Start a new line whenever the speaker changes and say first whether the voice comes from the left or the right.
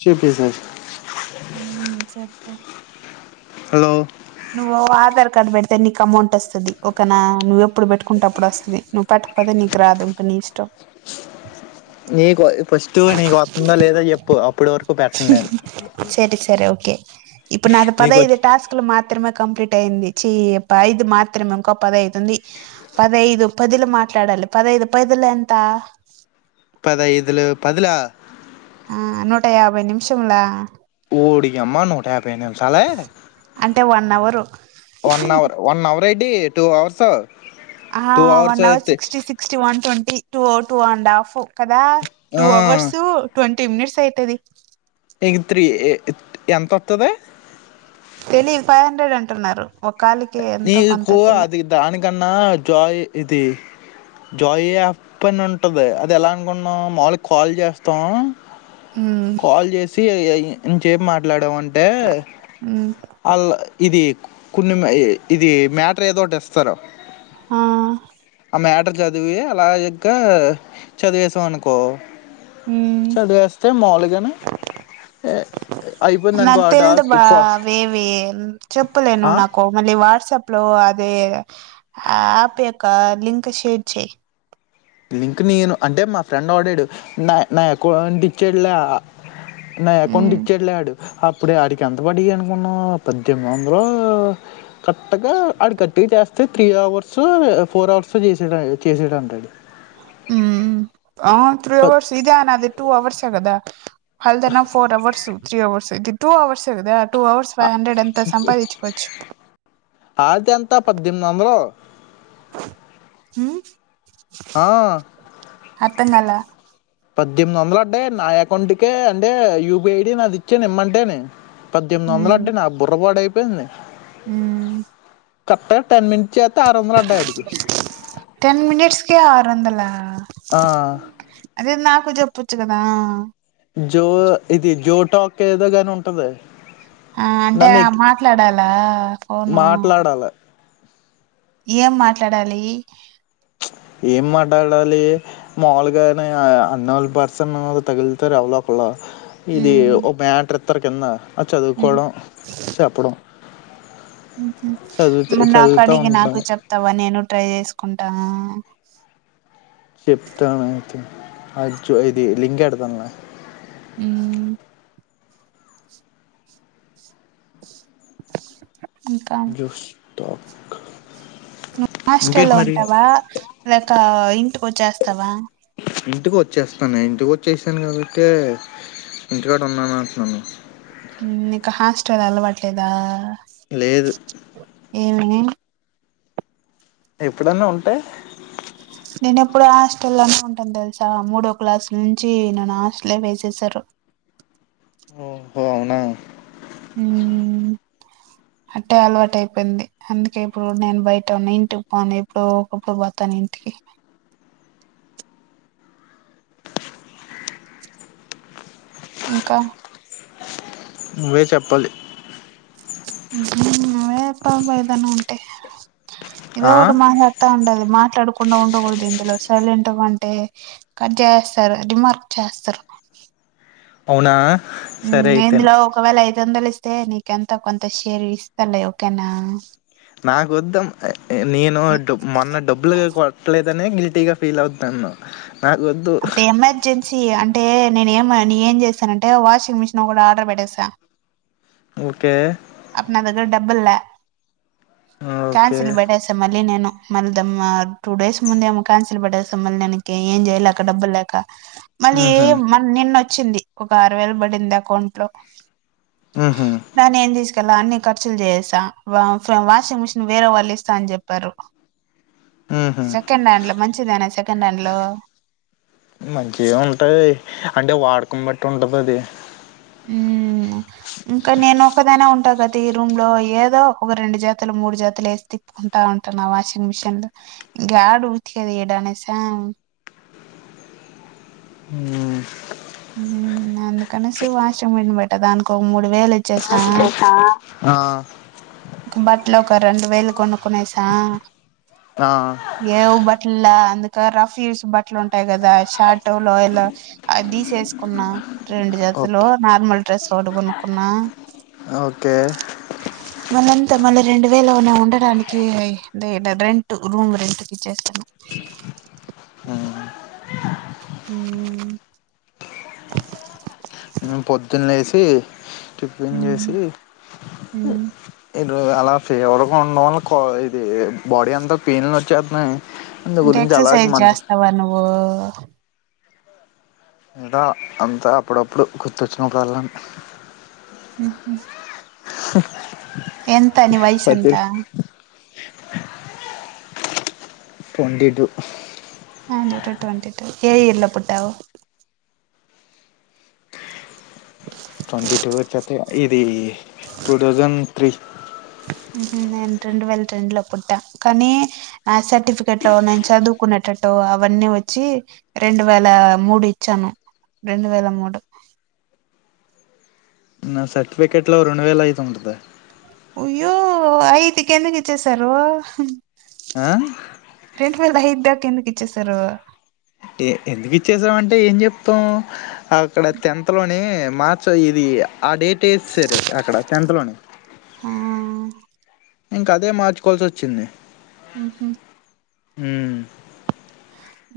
left: చుప్ జస్
right: ఊమ్ చెప్పు
left: కా
right: నువ్వు ఆధార్ కార్డు పెడితే నీకు అమౌంట్ వస్తది. ఒకే నా నువ్వెప్పుడు పెట్టుకుంటె అప్పుడు వస్తది. నువ్వు పెట్టకపోతే, నీకు రాదు ఇంక నీ ఇష్టం.
left: నీకు ఫస్ట్ నీకు వత్తుందా లేదా చెప్పు అప్పుటి వరకు పెట్టన్ నేను
right: సరే సరే ఓకే ఇప్పుడు నాది
left: నీకు
right: పదైదు టాస్కులు మాత్రమే కంప్లీట్ అయింది. చే ఐదు మాత్రమే ఇంకో పదైతుంది. పదహైదు పదులు మాట్లాడాలి. పదహైదు పదులు ఎంత
left: పదైదులు పదులా
right: ఆ నూట యాభై నిమిషముల
left: ఓడి అమ్మ నూట యాభై నిమిసాలే
right: అన్నవరు
left: వన్ అవర్ వన్ అవర్ రెడ్డీ టూ అవర్స్
right: ఆ
left: టూ అవర్స్
right: వన్ అవర్
left: అయితే
right: sixty sixty one twenty two two and half కదా
left: ఆ,
right: టూ అవర్స్ ట్వంట మినిట్స్ అయితది
left: ఇ త్రీ ఎంత వత్తది
right: తెలీదు ఫైవ్ హండ్రెడ్ అంటున్నారు వక్కాలకి ఎంత కొంత తిలా
left: కన్నా జాయి ఇది జాయి యాప్ అని ఉంటది అది ఎలా అనుకుంన్నాం మాములు గా కాల్ చేస్తాం
right: ఉమ్
left: కాల్ చేసి ఆ యి ఇంచ్ ఎం మాట్లాడం వన్ టే
right: ఉమ్
left: ఆళ్ళ ఇది కొన్ని మ ఇది మ్యాటర్ ఏదోటి ఇస్తారు
right: ఆ
left: ఆ మ్యాటర్ చదివి అలా ఇగా చదివేసాం అనుకో
right: హు
left: చదివేస్తే మాములుగానే అయిపోయింది అనుకో
right: నాకు
left: ఆ
right: తెల్ద
left: టాస్క్
right: బా
left: కో
right: వేవీ చెప్పలే
left: ఆ
right: నువ్ నాకు మళ్ళీ వాట్సాప్ ప్ లో అదే ఆప్ యొక్క లింక్ షేర్ చెయ్
left: లింక్ నేను అంటే మా ఫ్రెండ్ ఆడాడు నా నా అకౌంట్ ఇచ్చేట్లా న అకౌంట్
right: ఉమ్
left: ఇచ్చాడు లే ఆడు అప్పుడే ఆడికి ఎంత పడ్డాయ్ అనుకున్నా పద్దెనిమిది వందలు కరట్గా ఆడి కర్ట్గా చేస్తే త్రీ అవర్స్ ఫోర్ అవర్స్ హో చేసే చేసడంటడు
right: హు ఆ త్రీ
left: ప
right: అవర్స్ ఇదే అ నా అది టూ అవర్స్ ఏ గదా అల్దే నా ఫోర్ అవర్స్ త్రీ అవర్స్ ఇది టూ అవర్స్ ఏ కద టూ
left: ఆ ఆతే ఎంత పద్దెనిమిది వందలు
right: హు
left: ఆ
right: అర్ధం కాలే
left: పద్దెనిమిది వందలు అడ్డాేయ్ నా అకౌంట్కి అంటే యూబి ఐడి నాది ఇచ్చను ఇమ్మంటేనే పద్దెనిమిది వందల అంటే నా బుర్ర పాడై పోయింది
right: హు
left: కర్ట్ గా టెన్ మిన్
right: టెన్ మీనిట్స్ కే ఆరొందల్ లా
left: ఆ,
right: అదే నాకు జెప్ ప్పోచ్చుగాదా
left: జో ఇది జో టాక్ ఏదో గాని ఉంటది
right: ఆ అంటే మాట్లాడాలా ఫోను
left: మాట్లాడాలి
right: ఏం మాట్లాడాలి
left: ఏం మాట్లాడాలి మాములుగానే ఉంకౌన్ పర్సన్ తగులుతారు ఎవళ్ళో ఒకళ్ళు ఇది
right: హ్మ్
left: ఒ బ్యాటర్ టర్ కింద చదువుకోవడం చెప్పడం
right: ఊహ
left: చదువుతా
right: మరి నాకు
left: చదువుతూ
right: అడిగి
left: ఉంటాం
right: నాకు చెప్తావా నేను ట్రై చేసుకుంటా
left: అద్ జు ఇది లింక్ ఎడతానులే
right: ఉ
left: జొష్ టాప్
right: నువ్వు
left: ఇంకేంటి
right: హాస్టల్లో
left: మరి
right: ఉంటావా లేకా ఇంటికి వచ్చేస్తావా
left: ఇంటికి వచ్చేస్తాను ఇంటికి వచ్చేసాను కాబట్టే ఇంటికాడ ఉన్నాను అంటున్నాను
right: నీక హాస్టల్ అలవట్లేదా
left: లేదు
right: ఏమని
left: ఎప్పుడన్నా ఉంటే
right: నేను ఎప్పుడు హాస్టల్ లోనే ఉంటాను తెలుసా మూడో క్లాసుల నుంచి నన్ను హాస్టలే వేసేసారు
left: ఓహో అవునా
right: ఊ అట్టే అలవాటు అయిపోయింది అందుకే ఇప్పుడు నేను బయట ఉన్న ఇంటికి పోను ఎప్పుడు ఒకప్పుడు పోతాను ఇంటికి ఇంకా
left: నువ్వే చెప్పాలి
right: నువ్వే ఎప్పాలి బా ఏదన్నా ఉంటే ఏదో
left: ఆ
right: ఒటి మాట్లాడుతా ఉండాలి మాట్లాడుకుండా ఉండకూడదు ఇందులో సైలెం గా వుంటే కట్ చేస్తారు రిమార్క్ చేస్తారు
left: అవునా సరే అయితేనే
right: ఇందులో ఒకవేళ అయి దందలిస్తే నీకి ఎంతో కొంత షేర్ ఇస్తలె ఓకేనా
left: నాకు వొద్ద మ్ నేను మొన్న డబ్బులు కొట్టలేదు నే గిల్టీ గా ఫీల్ అవుతున్నాను నాకు వద్దు
right: అప్పుడు ఎమర్జెన్సీ అంటే నేను ఏమ ని ఏం చేసానంటే వాషింగ్ మిషన్ ఒకటి ఆర్డర్ పెట్టేసా
left: ఓకే
right: అప్ నా దగ్గర డబ్బుల్లా
left: ఓకే
right: క్యాన్సిల్ బెడ్డేస మళ్ళీ నేను మళ్ళీ దమ్మ టూ డేస్ ముందే ఏమో క్యాన్సిల్ బె‌ట్టేస మళ్ళీ నెనిక ఏం జేయలేక డబ్బులు లేక మళ్ళీ
left: ఊహు
right: మ నిన్న వచ్చింది ఒక ఆరు వేలు బడింది అకౌంట్ లో
left: ఊహు
right: దాన్ని ఏం దీస్ ఎలా అన్ని ఖర్చులు చేసేస వాషింగ్ మిషిన్ వేరే వాళ్ళు ఇస్తా అని జెప్పారు
left: ఊహు
right: మంచిదేనా సెకండ్ హ్యాండ్ లో
left: మంచిగా ఉంటాయ్ అంటే వాడు కన్ బట్టి ఉంటది అది
right: మ్మ్ ఇంకా నేను ఒకదాన్నే ఉంటా కదా ఈ రూమ్ లో ఏదో ఒక రెండు జతులు మూడు జతులు వేసి తిప్పుకుంటా ఉంటాను వాషింగ్ మిషన్ లో ఇంగా యాడ్ ఉతికేది ఇడనేసి ఏడానేస
left: మ్మ్
right: మ్మ్ అందుకనేసి వాషింగ్ మీన్ బెట్ట దానికి ఒక మూడు వేలు ఇచ్
left: ఆ
right: బట్టలో ఒక రెండు వేలు కొనుక్ నేస
left: ఆ
right: ఏఊబట్ లే అందు రఫ్యూస్ బట్టలు ఉంటాయి కదా షార్ట్ టో లో ఇలా అది తీసేసుకున్న రెండు జతులు
left: ఓకే
right: నార్మల్ డ్రెస్ ఒకటి కొనుకున్నా
left: ఓకే
right: ఇంత మలి రెండు వేలునే ఉండడానికి రెంట్ రూమ్ రెంటిక్చేస్తాన్నం
left: ఆ
right: మ్మ్
left: మ్మ్ పొద్దున్నే స్ కి టిఫిన్ చేసి
right: మ్మ్ మ్మ్
left: ఎల్ అలా ఫేవర్గా ఉండడం వల్ల ఇది బాడీ అంత పెయిన్లు వచ్చేత్తున్నాయి
right: అంటే ఎక్సర్సైజ్ చేస్తావా నువ్వు ఆ
left: లేదా అంతా అప్పుడప్పుడు గుర్తొచ్చినప్పుడల్లన్
right: మ్మ్ హు ఎంత ని
left: ప్రతి
right: వయసెంత
left: తొంటి టూ
right: నాది గూడ తొంటి టూ ఏ ఇయర్ లో పుట్టావ్
left: తొంటి టూ వచ్చాకే ఇది టూ థౌజన్ త్రీ
right: మ్మ్ నేను రెండు వేల రెండు లో పుట్టా కానీ నా సర్టిఫికెట్ లో నేను చదువుకునేటట్ అవన్నీ వచ్చి రెండు వేల మూడు ఇచ్చాను రెండు వేల మూడు
left: నా సర్టిఫికెట్ లో రెండు వేల అయిదు ఉంటది
right: ఒయ్యో ఐదు కిందకి ఇచ్చేసారు
left: ఆ
right: ల్ ఐద్దాక ఎందుకు ఇచ్చేసారు
left: ఎ ఎందుకు ఇచ్చేసామంటే ఏం చెప్తాం అక్కడ టెన్త్ లోనే మార్చ ఇది ఆ డేట్ వేసేసారు అక్కడ టెన్త్లోనే
right: ఆ
left: ఇంకా అదే మార్చుకోవాల్సి వచ్చింది
right: మ్మ్ హ్మ్
left: మ్మ్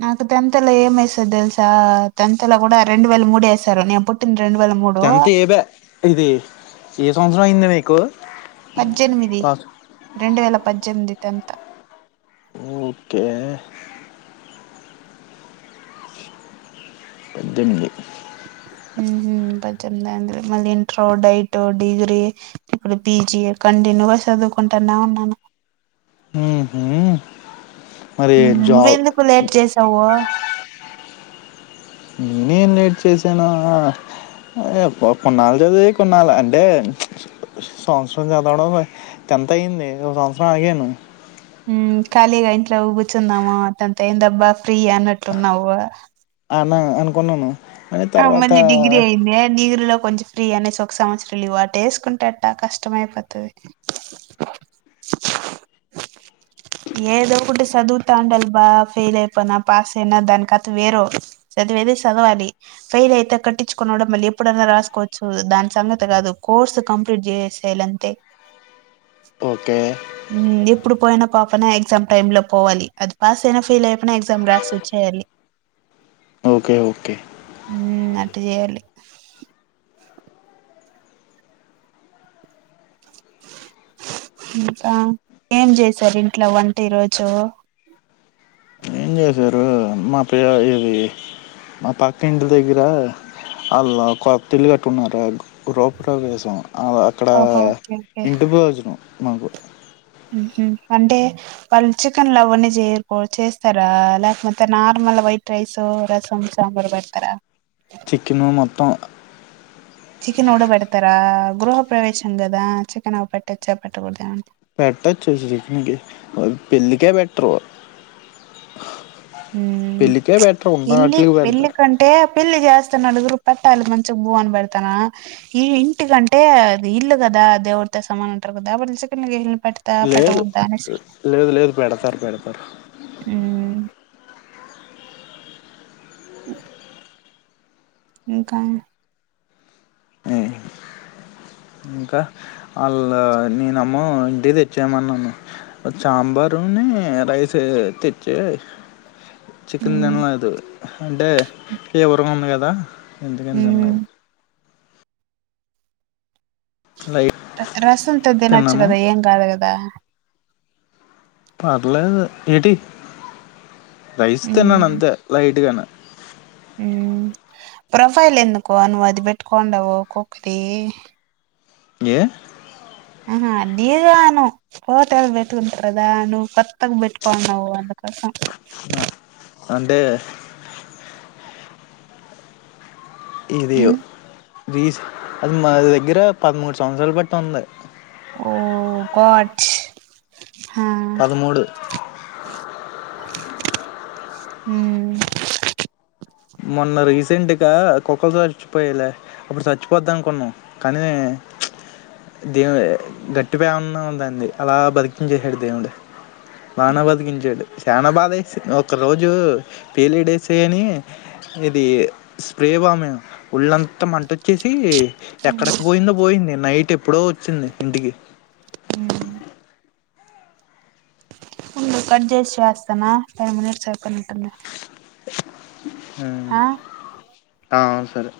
right: నాకు తెంత్ లో ఏమేసారు తెలుసా తెంత్ లో కూడా రెండు వేల మూడేసారు నేను పుట్టిన తే
left: టెన్త్ ఏబ్యా ఇది ఏ సంవస్ ఏమైంది మీకు
right: పజ్జెనిమిది
left: పాస్?
right: రెండు వేల పజ్జెన్మిది. Tenth
left: okay. పజ్జెనిమిది
right: మ్మ్ హు పజ్జెనిమిది మళ్ళీ ఇంట్ర్ డైట్ డిగ్రీ ఇప్పుడు పీజీ కంటిన్యూగా చదువుకుంటాన్న ఉన్నాను.
left: ఉమ్మ్ హూ
right: నువ్వెందుకు లేట్ చేసావూ
left: నేనేం లేట్ చేసాను. కొన్నాళ్ళ చదివి కొన్నాళ్ అంటే సంవత్సరం చదవడం టెన్త్ అయ్యింది ఒక సంవత్సరం ఆగాను.
right: మ్మ్ ఖాళీగా ఇంట్లో కూర్చుందామా టెన్త్ అయ్యిందబ్బా ఫ్రీ అన్నట్టున్నావు.
left: అన్నా అనుకోన్నాను.
right: ఆ మళ్ళీ డిగ్రీ అయింది. డిగ్రీ లో కొంచెం ఫ్రీ అనేసి ఒక సంవత్సరం లీవ్ అటేసుకుంటేట్ట కష్టమ అయిపోతది. ఏదో ఒకటి చదువుతాండాలబ్బా ఫెయిల్ అయిపోయిన పాస్ అయినా దానికి కత వేరు చదివయితె చదవాలి. ఫెయిల్ అయితే కట్టించుకునడం మళ్ళీ ఎప్పుడైనా రాసుకోవచ్చు దాని సంగతి కాదు కోర్సు కంప్లీట్ చేసేయాలంతే
left: ఓకే
right: మ్మ్ ఎప్పుడు పోయినా పాపన ఎగ్జామ్ టైమ్ లో పోవాలి అది పాస్ అయినా ఫెయిల్ అయిపోయినా ఎగ్జామ్ రాసి వచ్చేయాలి.
left: Okay okay.
right: టీ చేయాలి. ఇంకా ఏం చేసారు ఇంట్లో వంటీరోజు
left: ఏం చేసారు మా ప ఇది మా పక్క ఇంటి దగ్గర వాళ్ళు కొత్తిల్లు కట్టున్నారు గృహ ప్రవేశం. అవ్ అక్కడ
right: ఓహో ఓకే ఓకే
left: ఇంటి భోజనం మాకు
right: ఉమ్మ్ హూ అంటే వాళ్ళు చికెన్ లవన్నీ చేయర్ చేస్తారా లేకపోతే నార్మల్ వైట్ రైస్ రసం సాంబారు పెడతరా
left: చికెను మొత్తం
right: చికెన్ ఒకటే పేడతారా గృహ ప్రవేశం కదా చికెనవి పెట్టచ్చ పేట్టకుడదా
left: పెట్టచ్చు చికెన్కిపెళ్ళికే పెట్ర్
right: ఉమ్మ్ ఇల్లి
left: వాటికి పెడతారు
right: పేళ్లికంటే పెళ్లి చేస్తే నలుగురు పట్టాలు మంచిగా బూ అని పెడతానా ఈ ఇంటికంటే అది ఇల్లు కదా దేవుడితో సమానం అంటారు కదా లేకపోతే చికెన్లు చేస్
left: లేదు లేదు లేదు పెడతారు పెడతారు.
right: మ్మ్ ఉ ఇంకా
left: ఇంకా వాళ్ళ నేనమ్మో ఇంటి తెచ్చేయ్మన్నాను సాంబారుని రైసే తెచ్చే చికెన్
right: మ్మ్
left: తిన్లేదు. అంటే ఇవరం ఉంది కదా ఎందుకంతన్నావ్
right: మ్మ్
left: లైట్
right: రసంతో తినచ్చు
left: తిన్నాను
right: కదా ఏం కాదు కదా
left: పర్లే ఏటి రైస్ తిన్నాను
right: మ్మ్
left: అంతే లైట్గాన
right: ఉ ప్రొఫైల్ ఎందుకు నువ్వు అది పెట్టుకోండవు కుక్కది
left: ఏ
right: ఆహా దీగాను హోటల్ బేట్కుంటారుగదా నువు కోత్తగ బెట్టుకకోనౌ అందకోసం
left: నా అంటే ఇది
right: ఉమ్
left: రీస అది మా దగ్గర పదమూడు సంవత్సరాలు బట్టి ఉంది
right: ఓ గాడ్ హా
left: పదమూడు
right: హ్మ
left: వతింటికా కుక్కలుతో చచ్చిపోయలే అప్పుడు చచ్చిపోద్ద అనుకున్నాం కానీ దేవు గట్టి పేమన్నా ఉందండి అలా బతికించసాడు దేవుడు నాన బతికించాడు చానాబాధ వేసి ఒక రోజు పేలిడేస్ అని ఇది స్ప్రే బామ్ వోళ్ళంతా మంట వచ్చేసి
right: ఉమ్
left: ఎక్కడక్క పోయిందో పోయింది నైట్ ఎప్పుడో వచ్చింది ఇంటికి
right: ఉండు కట్ చేసి చేస్తానా టెన్ మినిట్స్ అయిపోయినట్టు ఉంది ఆ
left: ఆ సరే